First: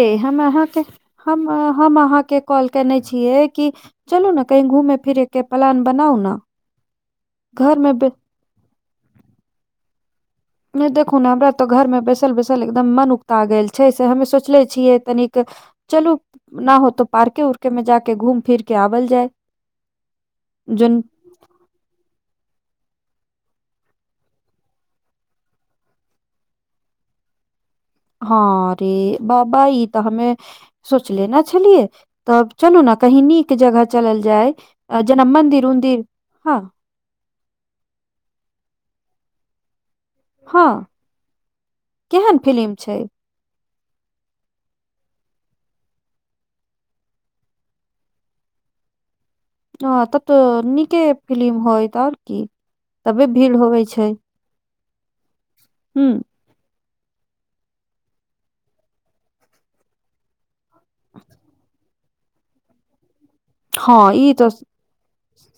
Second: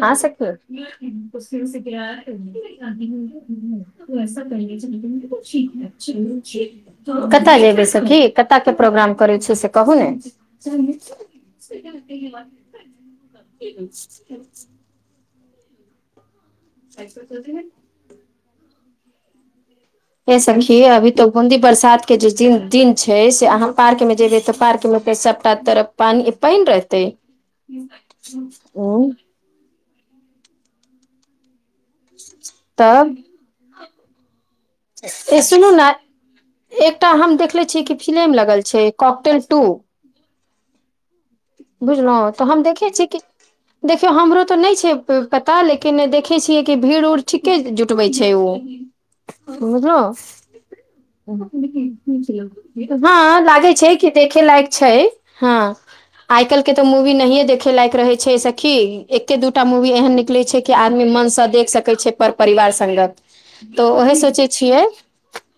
ए ह हम सखी अहाँके [inaudible] [inaudible] हम अ, हम अहाँके कॉल केने छियै कि चलू ने कहीं घूमे फिरे के प्लान बनाउ ने कत घर यबै मे सखी कतय के प्रोग्राम करै छी से कहू ने नय देखु ने हमरा तो घर में बैसल बैसल एकदम मन उगता गेल छै से हमे सोचले छियै तनिक चलू ना होतौ पार्के उर्के में जाके घूम फिर के आबल जाय ये सखी जोन अभी तऽ बूदी बरसात के जे दिन छै से अहाँ पार्क में जेबे तऽ पार्क मे फेर सबटा तरफ पाइन पाइन रहतै हँ हूँ रे बाबा ई तऽ हमे सोचले न छलियै तब चलू ने तब कही नीक जगह चलल जाय जेना ए मदिर सुनू ने उदिर हँ एकटा हम देखले छियै कि फिलम लगल छै कॉकटेल ट ह बुझलहुँ तऽ हम देखै छीय कि देखियौ हमरो तऽ नहि छै पता लेकिन देखै छियै कि भीड़ उड़ ठीके जुटबै छै बझलहु हँ तब तऽ नीके फिलिम होइत और की ह तबे भीड़ लागे होवे छै कि देखे लायक छै ह हू आइ कल्के ते मूवी नहिये देखे लायक रहे छै सखी एके दूटा मूवी एहन निकले छै के आदमी मनै से देख सकैत छै पर परिवार सगत तऽ हँ ओही ई सोचै तऽ छियै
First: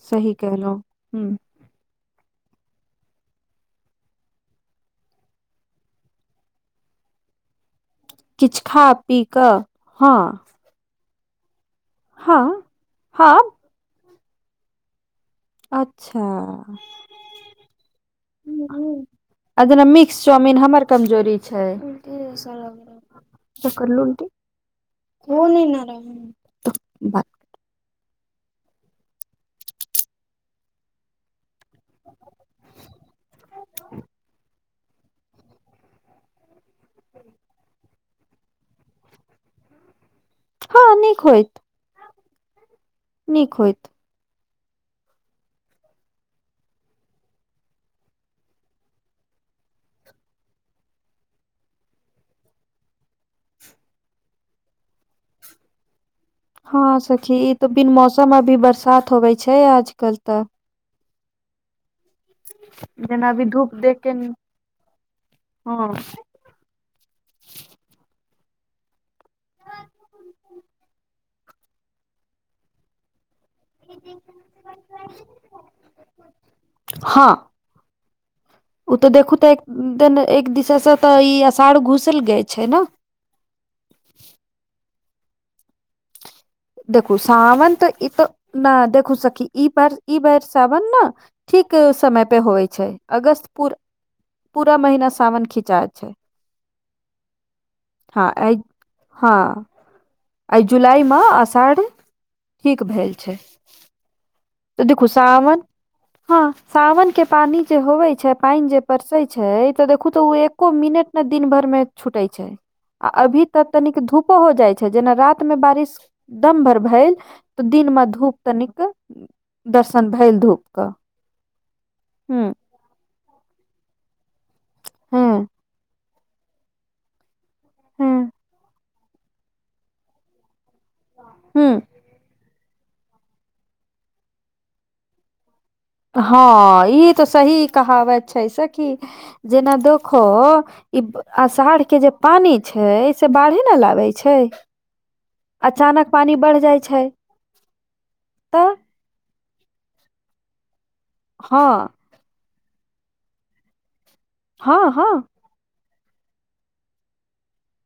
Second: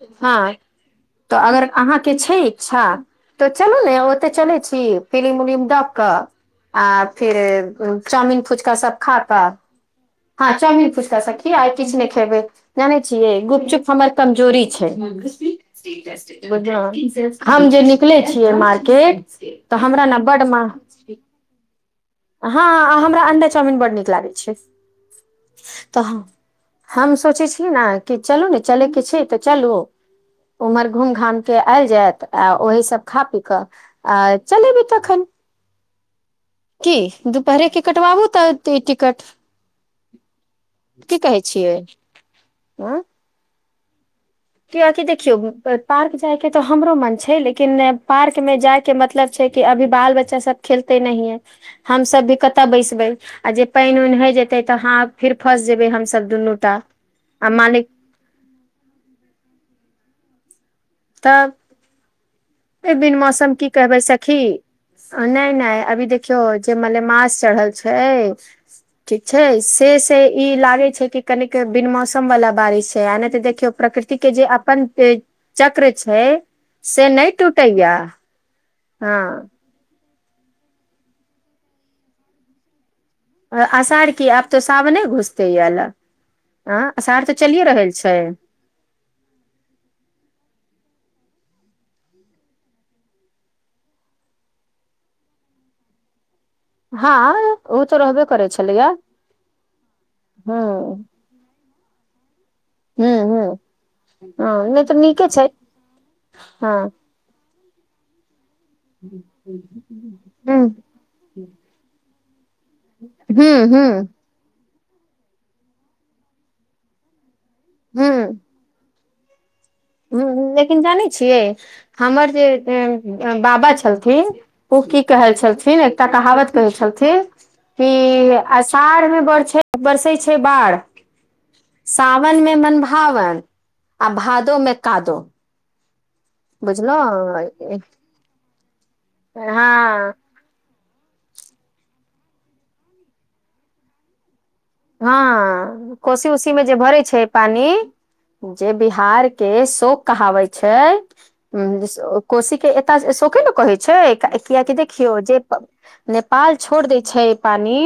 सही ह कहलहुँ हूँ तऽ अगर अहाँकेँ छै इच्छा तऽ चलू ने ओते चलै छी फिलिम उलिम डक कऽ आ फिर चाउमिन फुचका सभ खाकऽ ह चाउमिन फुका सी आ किछु नहि खेबै जाने हँ छियै गुपचुप हमर कमजोरी छै। अच्छा बझले हम जे निकले छियै मार्केट आ तऽ जेना हमरा ने मिक्स बड़ चाउमिन म हमर कमजोरी छै ह हमरा अंडा चाउमिन बड् नीक लागैत छै तऽ हम सोचै छिय ने चलू ने चल किछ तऽ चलू उमर घुम घा के आयल जायत आ ओह सभ खा पी कऽ आ चलेबी तखन कि दुपहरे के कटबाबू तऽ ई टिकट हँ कि नीक कहै होइत छियै आ नीक होइत। कऽ अकि देखियौ पार्क जाय के तऽ हमरो मन छै लेकिन पार्क मे जाय के मतलब छै कि अभी बाल बच्चा सभ खेलते नह है हम सभ भी कतय बैसबे आ जे पानि उान हय जेते तऽ हा फेर फस जेबे हमस दुनू ह सखी ई तो बिन मौसम अभी बरसात होवे छै आजकल तऽ तब। एकदिन जेना अभी मौसम कि धूप देख कहबै के सखी नहि नहि हँ अभी देखि कजे मल मस चढ़ल छै ठीक छै से ई लागै छै कि कनिक बिन मौसम वाला बारिश छै आ नहि तऽ देखियौ प्रकृति के जे अपन चक्र छै से नै हँ टूटेया ओ तऽ देखू तऽ एक दिन एक दिसे से तऽ ई अषाढ़ घुसल गय छै। आसार कि आब तो सावने घुसते यल। देखू सावन तऽ ई छै तऽ नै देखू सखी ई ब ई बार सावन ने ठीक समय पे होई छै। अगस्तपुर पूरा महिना सावन खिचाय छै। हँ ओ तऽ ह रहबे करै छलैया ह हँ एहि जुलाई सर ठीक भेल छै। ह तऽ देखू सावन ह हँ सावन के पानी जे होवे छै पानि जे परसे छै तऽ देखू तऽ ओ हूँ एको मिनट ने दिन भर मे छूटे छै आ अभी हूँ तक हूँ तनिक धूप धप हो जाई छै जेना रात मे बारिश दम भर भेल तऽ दिन मे धूप तनिक दर्शन हा भेल धूप लेकिन क जानै छियै। हमर जे हूँ बाबा छलथिन। ओ की कहे हूँ छलथिन। एकटा कहावत कहे छलथिन कि हूँ अषाढ़ मे बड़ छै। बरसै छै बाढ़ हुँ साावन मे मनभावन आ भादो मे कादो हँ ई तऽ सही बुझलौं कहावत छै सखी जेना हँ देखो ई अषाढ़ के जे पानी छै से बाढ़े नऽ लाबै छै। हँ अचानक कोसी पानी उसी बढ़ मे जे जाइ भरे छै पानी जे तऽ बि हार केँ शोक कहावै छै हँ कोशी केँ एतऽ शके नऽ कहै छै। कियकि हँ हँ देखियौ जे नेपाल छोड़ देय छै पानी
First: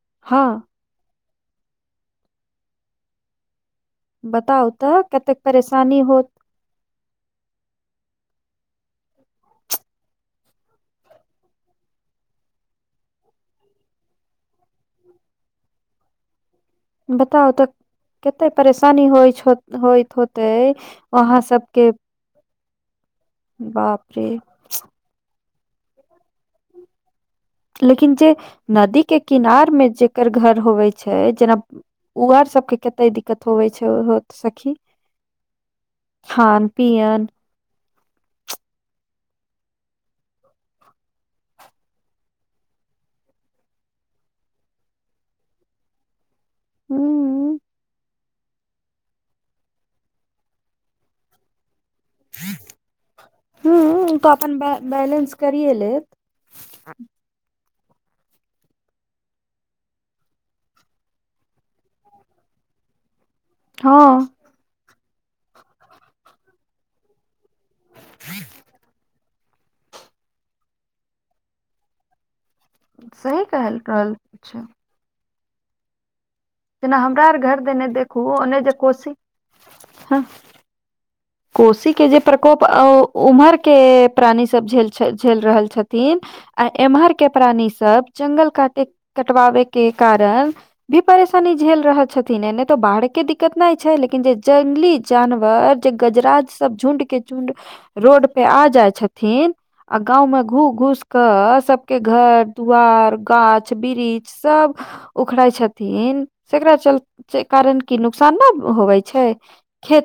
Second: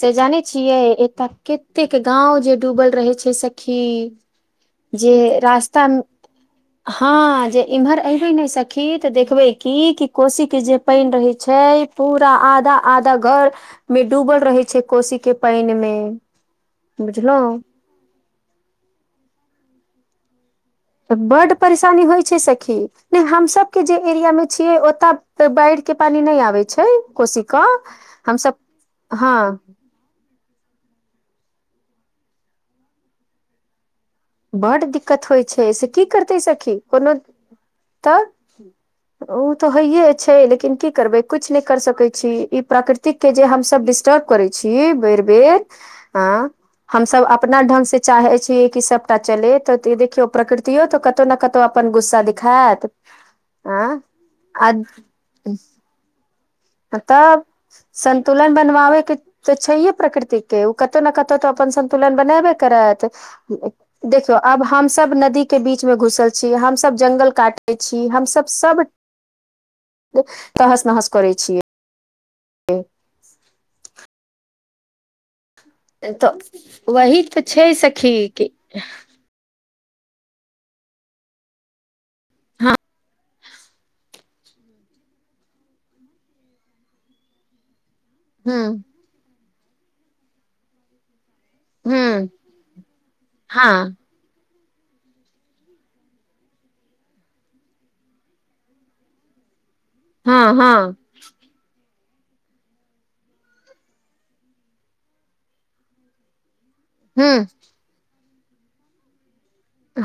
से जाने हँ छियै तऽ कतेक गाँव जे डूबल रहे छै सखी बताउ तऽ जे कतेक रास्ता परेशानी हो हँ जे इम्हर ऐबैे नऽ सखी तऽ देखबै की कि कोशी केँ जे पाइन रहै छै पूरा आधा आधा घर मे डूबल रहे छै। कोशी केँ पाइन मे बताउ बुझलौं तऽ कते परेशानी होइछ हो- होइत होतै बड्ड परेशानी होइ छै। सखी नय हमसब केँ जे बाप रे एरिया मे छियै। ओतऽ तऽ बाढ़ केँ पानी नय आबै छै कोशी कऽ लेकिन जे हमसभ नदी केँ हँ किनार मे जे कर घर होवै छै। जेना उ आर सब केँ कते दिक्कत होवय छै होत सखी बड्ड दिक्कत होइ छै। एहि सँ की करतै खान सखी कोनो पियन तऽ [inaudible] ओ तऽ होइये छै। लेकिन की करबै किछ नय कर सकै छी। ई प्राकृतिक केँ जे हमसब डिस्टर्ब करै छी। बेर - बेर अ हमसब हूँ अपना ढंग से चाहे छिये कि सब चले तऽ ई देखियो प्रकृतियो तऽ कतौ ने कतौ अपन गुस सा दिखायत आ करिए लेले हँ तब संन्तुलन बनवाबै केँ तऽ छैहे। प्रकृतिक केँ उ कतहु नऽ कतहु तऽ अपन संन्तुलन बनाबे करत। हँ देखियौ अब हमस नदी केँ बीच म घुसल छी। हमसब जंगल काट छी हमसभ सभ तहस नहस करै छियै। सही कहल रहल छै। एतऽ जेना हमरा आर घर देने देखु ओने जे कोशी ह कोशी केँ जे प्रकोप हँ ओ उम्हर केँ प्राणी सब झेल झेल रहल छथिन। आ एम्हर केँ प्राणी सब जंगल हूँ काटे कटवाबे केँ कारण भी परेशानी झेल रहल हूँ छथिन। एने तो बाढ़ केँ दिक्कत नय छै। हँ लेकिन जे जंगली जानवर जे गजराज सब झुण्ड केँ झुण्ड रोड पे आ जाय छथिन। आ गाँंव मऽ हँ घू - हँ घूस कऽ सब केँ घर दुवार गाछ वृक्ष सब। उखड़ै छथिन तेकरा चल हूँ ते कारण की नुकसान नय होबै छै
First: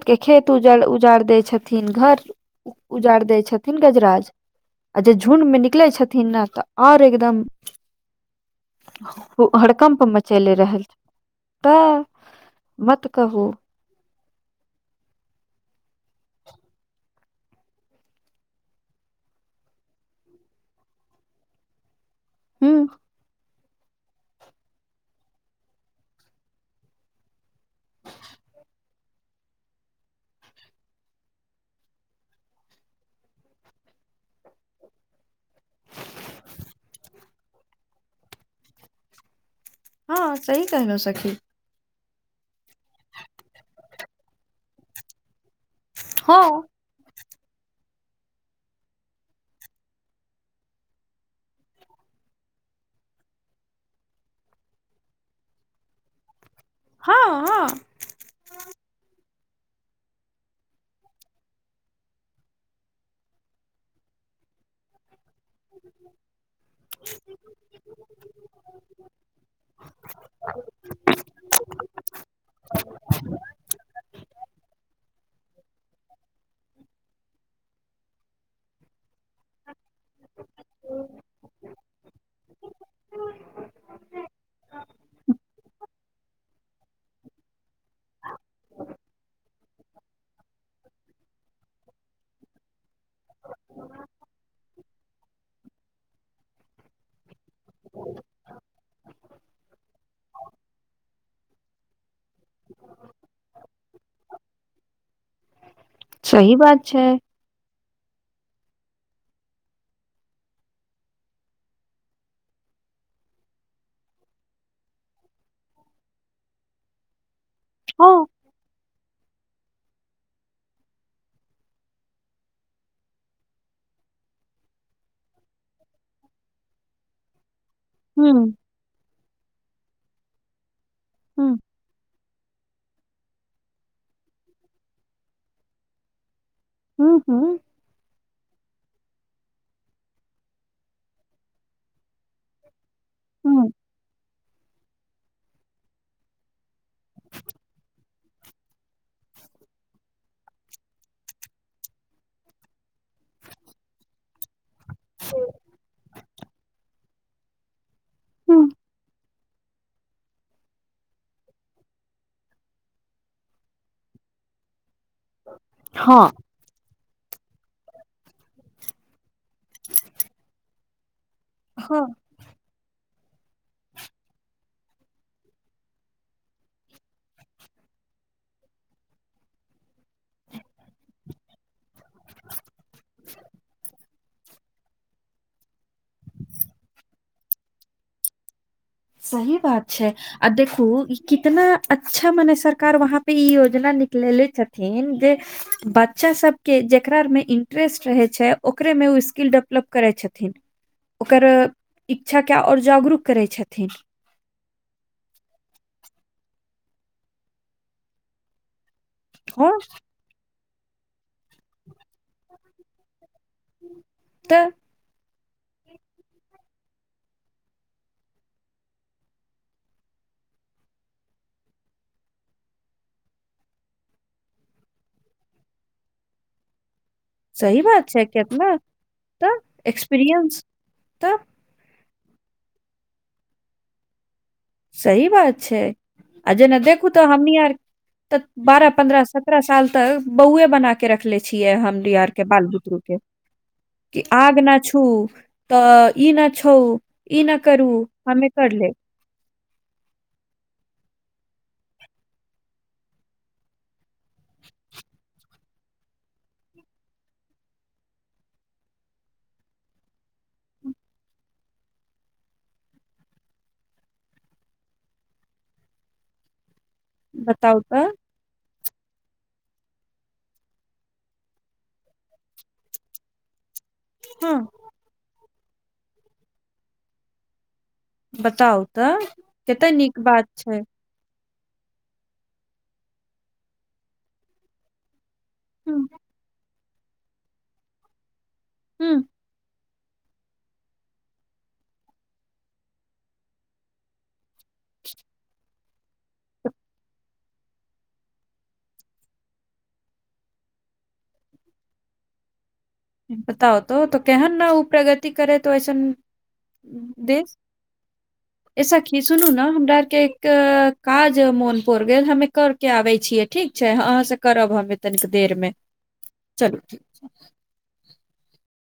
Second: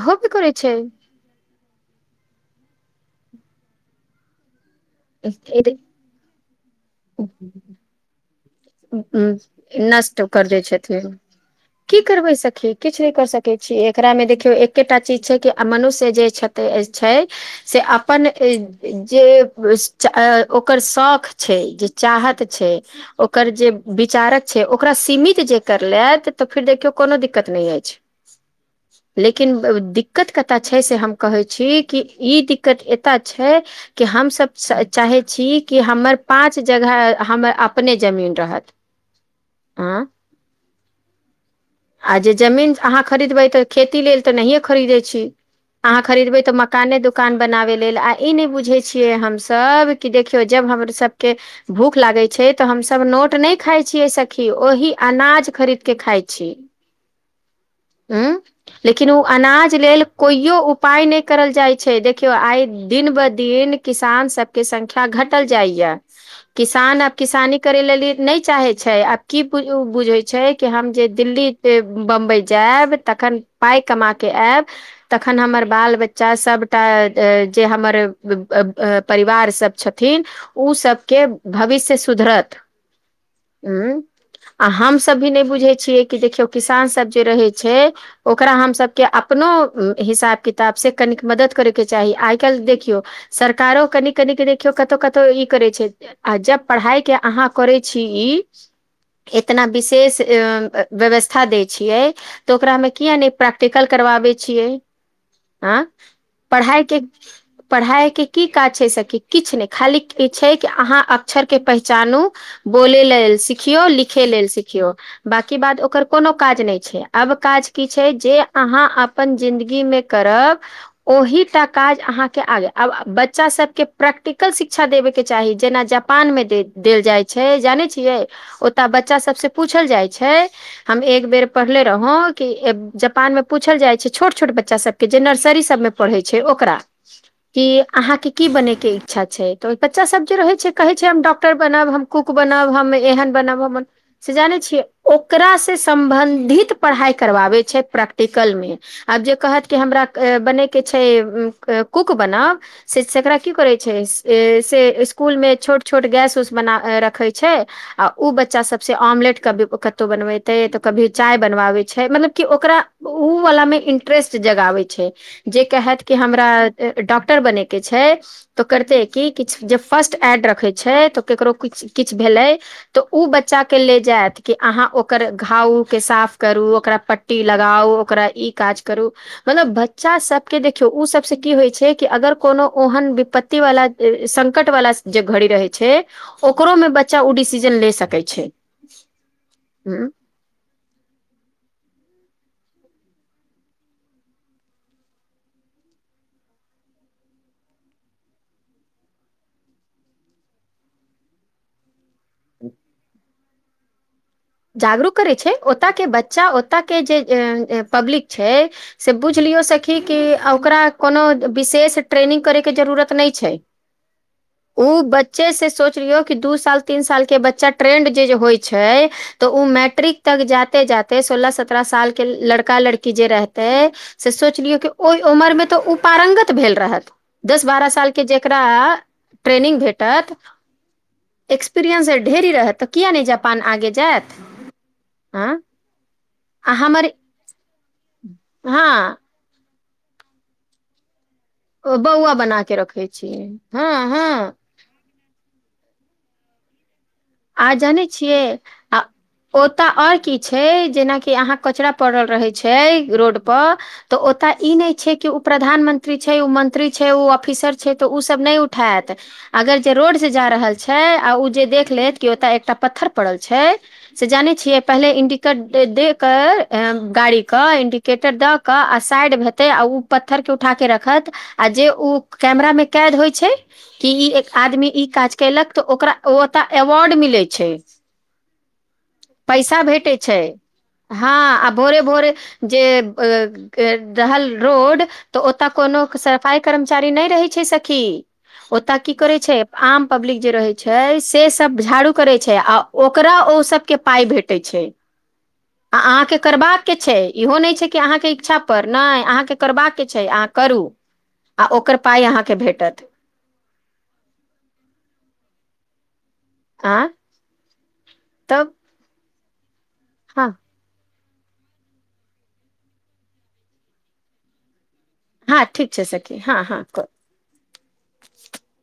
होबे करै छै उजा उजार दै छथिन घर उजार दै छथिन गजराज आ जे झुण्डमे निकलै छथिन। नऽ तऽ आओर एकदम हड़कम्प नष्ट कर मचयले दै रहै छथिन की करबै सखी किछु नय कर सकै छीय एक एकरा मे देखियौ एकेटा चीज छै कि मनुष्य जे छै से अपन जे ओकर शौख छै जे चाहत छै हू ओकर जे विचारक छै ओकरा सीमित जे करलेथ तऽ फेर देखियौ कोनो दिक्कत नय ऐछ [inaudible] [inaudible] लेकिन दिक्कत कतय छै से हम कहैत छी कि ई दिक्कत एतय छै कि हमसभ चाहै छी कि हमर पाँच जगह हम अपने जमीन रहत आँ हँ सही कहलो सखी आ जे जमीन अहाँ खरीदबै तऽ खेती लेल तऽ नहिए खरीदै छी अहाँ खरीदबे हँ तऽ मकाने दु कान बनाबै लेल आ ई नय बुझै छियै हमसभ कि देखियौ जब हमर सभके भूख लागै छै तऽ हमस नोट नय खााय छीयै। सखी ओहि अनाज खरीद के खाय छी हँ हँ उं लेकिन ओ अनाज लेल कोइयो उपाय नय करल जाइ छै देखियो आइ दिन ब दिन किसान सबके संख्या घटल जाइए किसान अप किसानी करै लेल नहि चाहै छै आब की बुझै छै कि हम जे दिल्ली बम्बई जायब तखन पाइ कमा के आयब तखन हमर बाल बच्चा सबटा जे हमर परिवार सब छथि थिन ओ सबके भविष्य सुधरत ह आ हम सब भी नय बुझे छियै कि देखियौ किसान सब जे रहे छै ओकरा हम सबके अपनो हिसाब किताबसँ कनिक मदद करैके चाही आइ काल्ह देखियौ सरकारो कनी कन क देखियौ कतो कतो ई करै छै आ जब पढ़ाइके अहाँ करै छी ई एतना विशेष अ व्यवस्था दै छियै तऽ ओकरा मे किया नय प्रैक्टिकल करबाबै छियै आँ सही पढ़ाई बात के छै पढ़ाइ के की काज छै सब कि किछु नय खाली ई छै कि अहाँ अक्षर के पहचानू बोले लेल सिखियौ लिखे लेल सिखियौ बाकि बात ओकर कोनो काज नय छै अब काज की छै हँ जे अहाँ अपन जिन्दगी मे करब ओहिटा काज अहाँके आगे आब बच्चा सबके प्रैक्टिकल शिक्षा देबेके चाही जेना ज पान मे दे देल जाइ छै जानै छियै हूँ ओतऽ बच्चा सबसँ पूछल जाइ छै हम एक बेर हूँ पढ़ले रहों के जापान में पूछल जाय छै छोट छोट बच्चा सब के जे नर्सरी सब में पढ़े छै ओकरा हूँ हूँ कि अहाँके की बनैके इच्छा छै तऽ ओ बच्चा सब जे रहै छै कहै छै हम डॉक्टर बनब हम कुक बनब हम एहन बनब हूँ हम से जानै छियै ओकारा से सम्बन्धित पढ़ाइ करबाबै छै प्रैक्टिकल मे आब जे कहत कि हमरा बनयके छै कूक बनाब शिकरा की करै छै से इसकुल मे छोट छोट गैस उस बना रखै छै आ ओ बच्चा हूँ सभसँ ऑमलेट की कतहु बनबतै तऽ कभी चाय बनवाबैत छै मतलब कि ओकरा ओ-अ-वलामे इंट्रेस्ट जगाबै छै जे कहत कि हँ हमरा डॉक्टर बनै के छै तो करते कि किछ जेब फर्स्ट एड रखे छै तऽ केकरो कुछ हँ किछ भेलै। तऽ ओ बच्चाक के ले जायत कि अहाँ ओकर घाव-उ के साफ करू ओकरा प- ट्टी लगाउ ओकरा ई काज करू मतलब बच्चा सबके देखियौ ओ सब से की होइ छै। अगर कोनो ओहन विपत्ति वला संकट वला जगह घड़ी रहै छै ओकरोमे बच्चा ओ डिसीजन ले सकै छै सही बात ह छै आओ देखू ई कितना अच्छा मने सरकार वहाँपर ई योजना निकलेले छथिन जे बच्चा सबके जेकरामे इंट्रेस्ट रहै छै ओकरेमे ओ स्किल डेवलप करै छथिन ओकर इच्छा के आओर जागरूक करै छथिन जागरूक करै छै ओतयके बच्चा ओतऽ के जे पब्लिक छै से बुझ लियौ हँ सखी कि ओकरा कोनो विशेष ट्रेनिंग करैके जरूरत नहि छै तऽ ओ बच्चे से सोचलियो कि दू साल तीन साल के बच्चा ट्रेंड जे जे होइ छै तऽ ओ मैट्रिक तक जाते जाते सोलह सत्ररह सालके लड़का लड़की जे रहतै से सोच लियौ कि ओहि उमरमे तऽ ओ प्रांगत भेल रहत दस सही बारह बात सालके छै जेकरा केतना तऽ ट्रेनिंग भेटत एक्सपीरियंस तऽ एक- एक्सपीरियन्स ढेरी रहत तऽ किए नहि जापान आगे जायत सही हँ बात छै आ जेना देखू तऽ हमनी आर तऽ बारह हँ पन्द्रह साल सतरह साल तक बौऐ बना कऽ के रखले छियै ओ, हमरि आर बौआ के बना बाल बुतरू रखै के छियै हँ कि हँ आग न छू तऽ ई ने छूअ आ जानै छियै आ ओतय आओर की छै जेनाकि अहाँ कचरा पड़ल रहै छै रोडपर तऽ ओतय ई नहि छै कि ओ प्रधानमंत्री छै ओ मन्त्री छै ओ ऑफिसर छै तऽ ओ सब नहि उठात अगर जे रोड से जा रहल छै आ ओ जे देख लेत ओतय एकटा पत्थर पड़ल छै से जाने छियै पहिले इंडिकेट दे कर ऐं- गाड़ीके बताउ तऽ इंडिकेटर दऽ कऽ आ साइड हेतै आ-ओ पत्थरके उठाके रखत आ जे ओ कैमरामे कैद होइ छै कि ई एक हँ आदमी ई काज कयलक तऽ ओकरा ओतय अवार्ड मिलै छै बताउ तऽ कते नीक बात छै हाँ आ भोरे भोरे जे के-आ-रहल रोड तऽ ओतऽ हूँ कोनो सफाई कर्मचारी नहि रहै छै सखी ओतऽ की हूँ करै छै आम पब्लिक जे रहै छै से- सब झाड़ू करै छै आ ओकरा ओ सबके पाइ भेटै छै [inaudible] आ-आ-अहाँके करबाक छै इहो नहि छै कि अहाँके इच्छा पर नहि अहाँके करबाक छै अहाँ करू आ ओकर पाइ अहाँके भेटत बताउ तो तऽ केहन न ओ प्रगति करे तऽ ओऐसन आ तब देस-ऐ सखी सुनू ने हमरा आरके एक हँ काज मोन पर गेल हमे करके आबै छियै ठीक छै अहाँ से करब हम तनिक हँ देरमे ठीक छै सखी हँ हँ चलू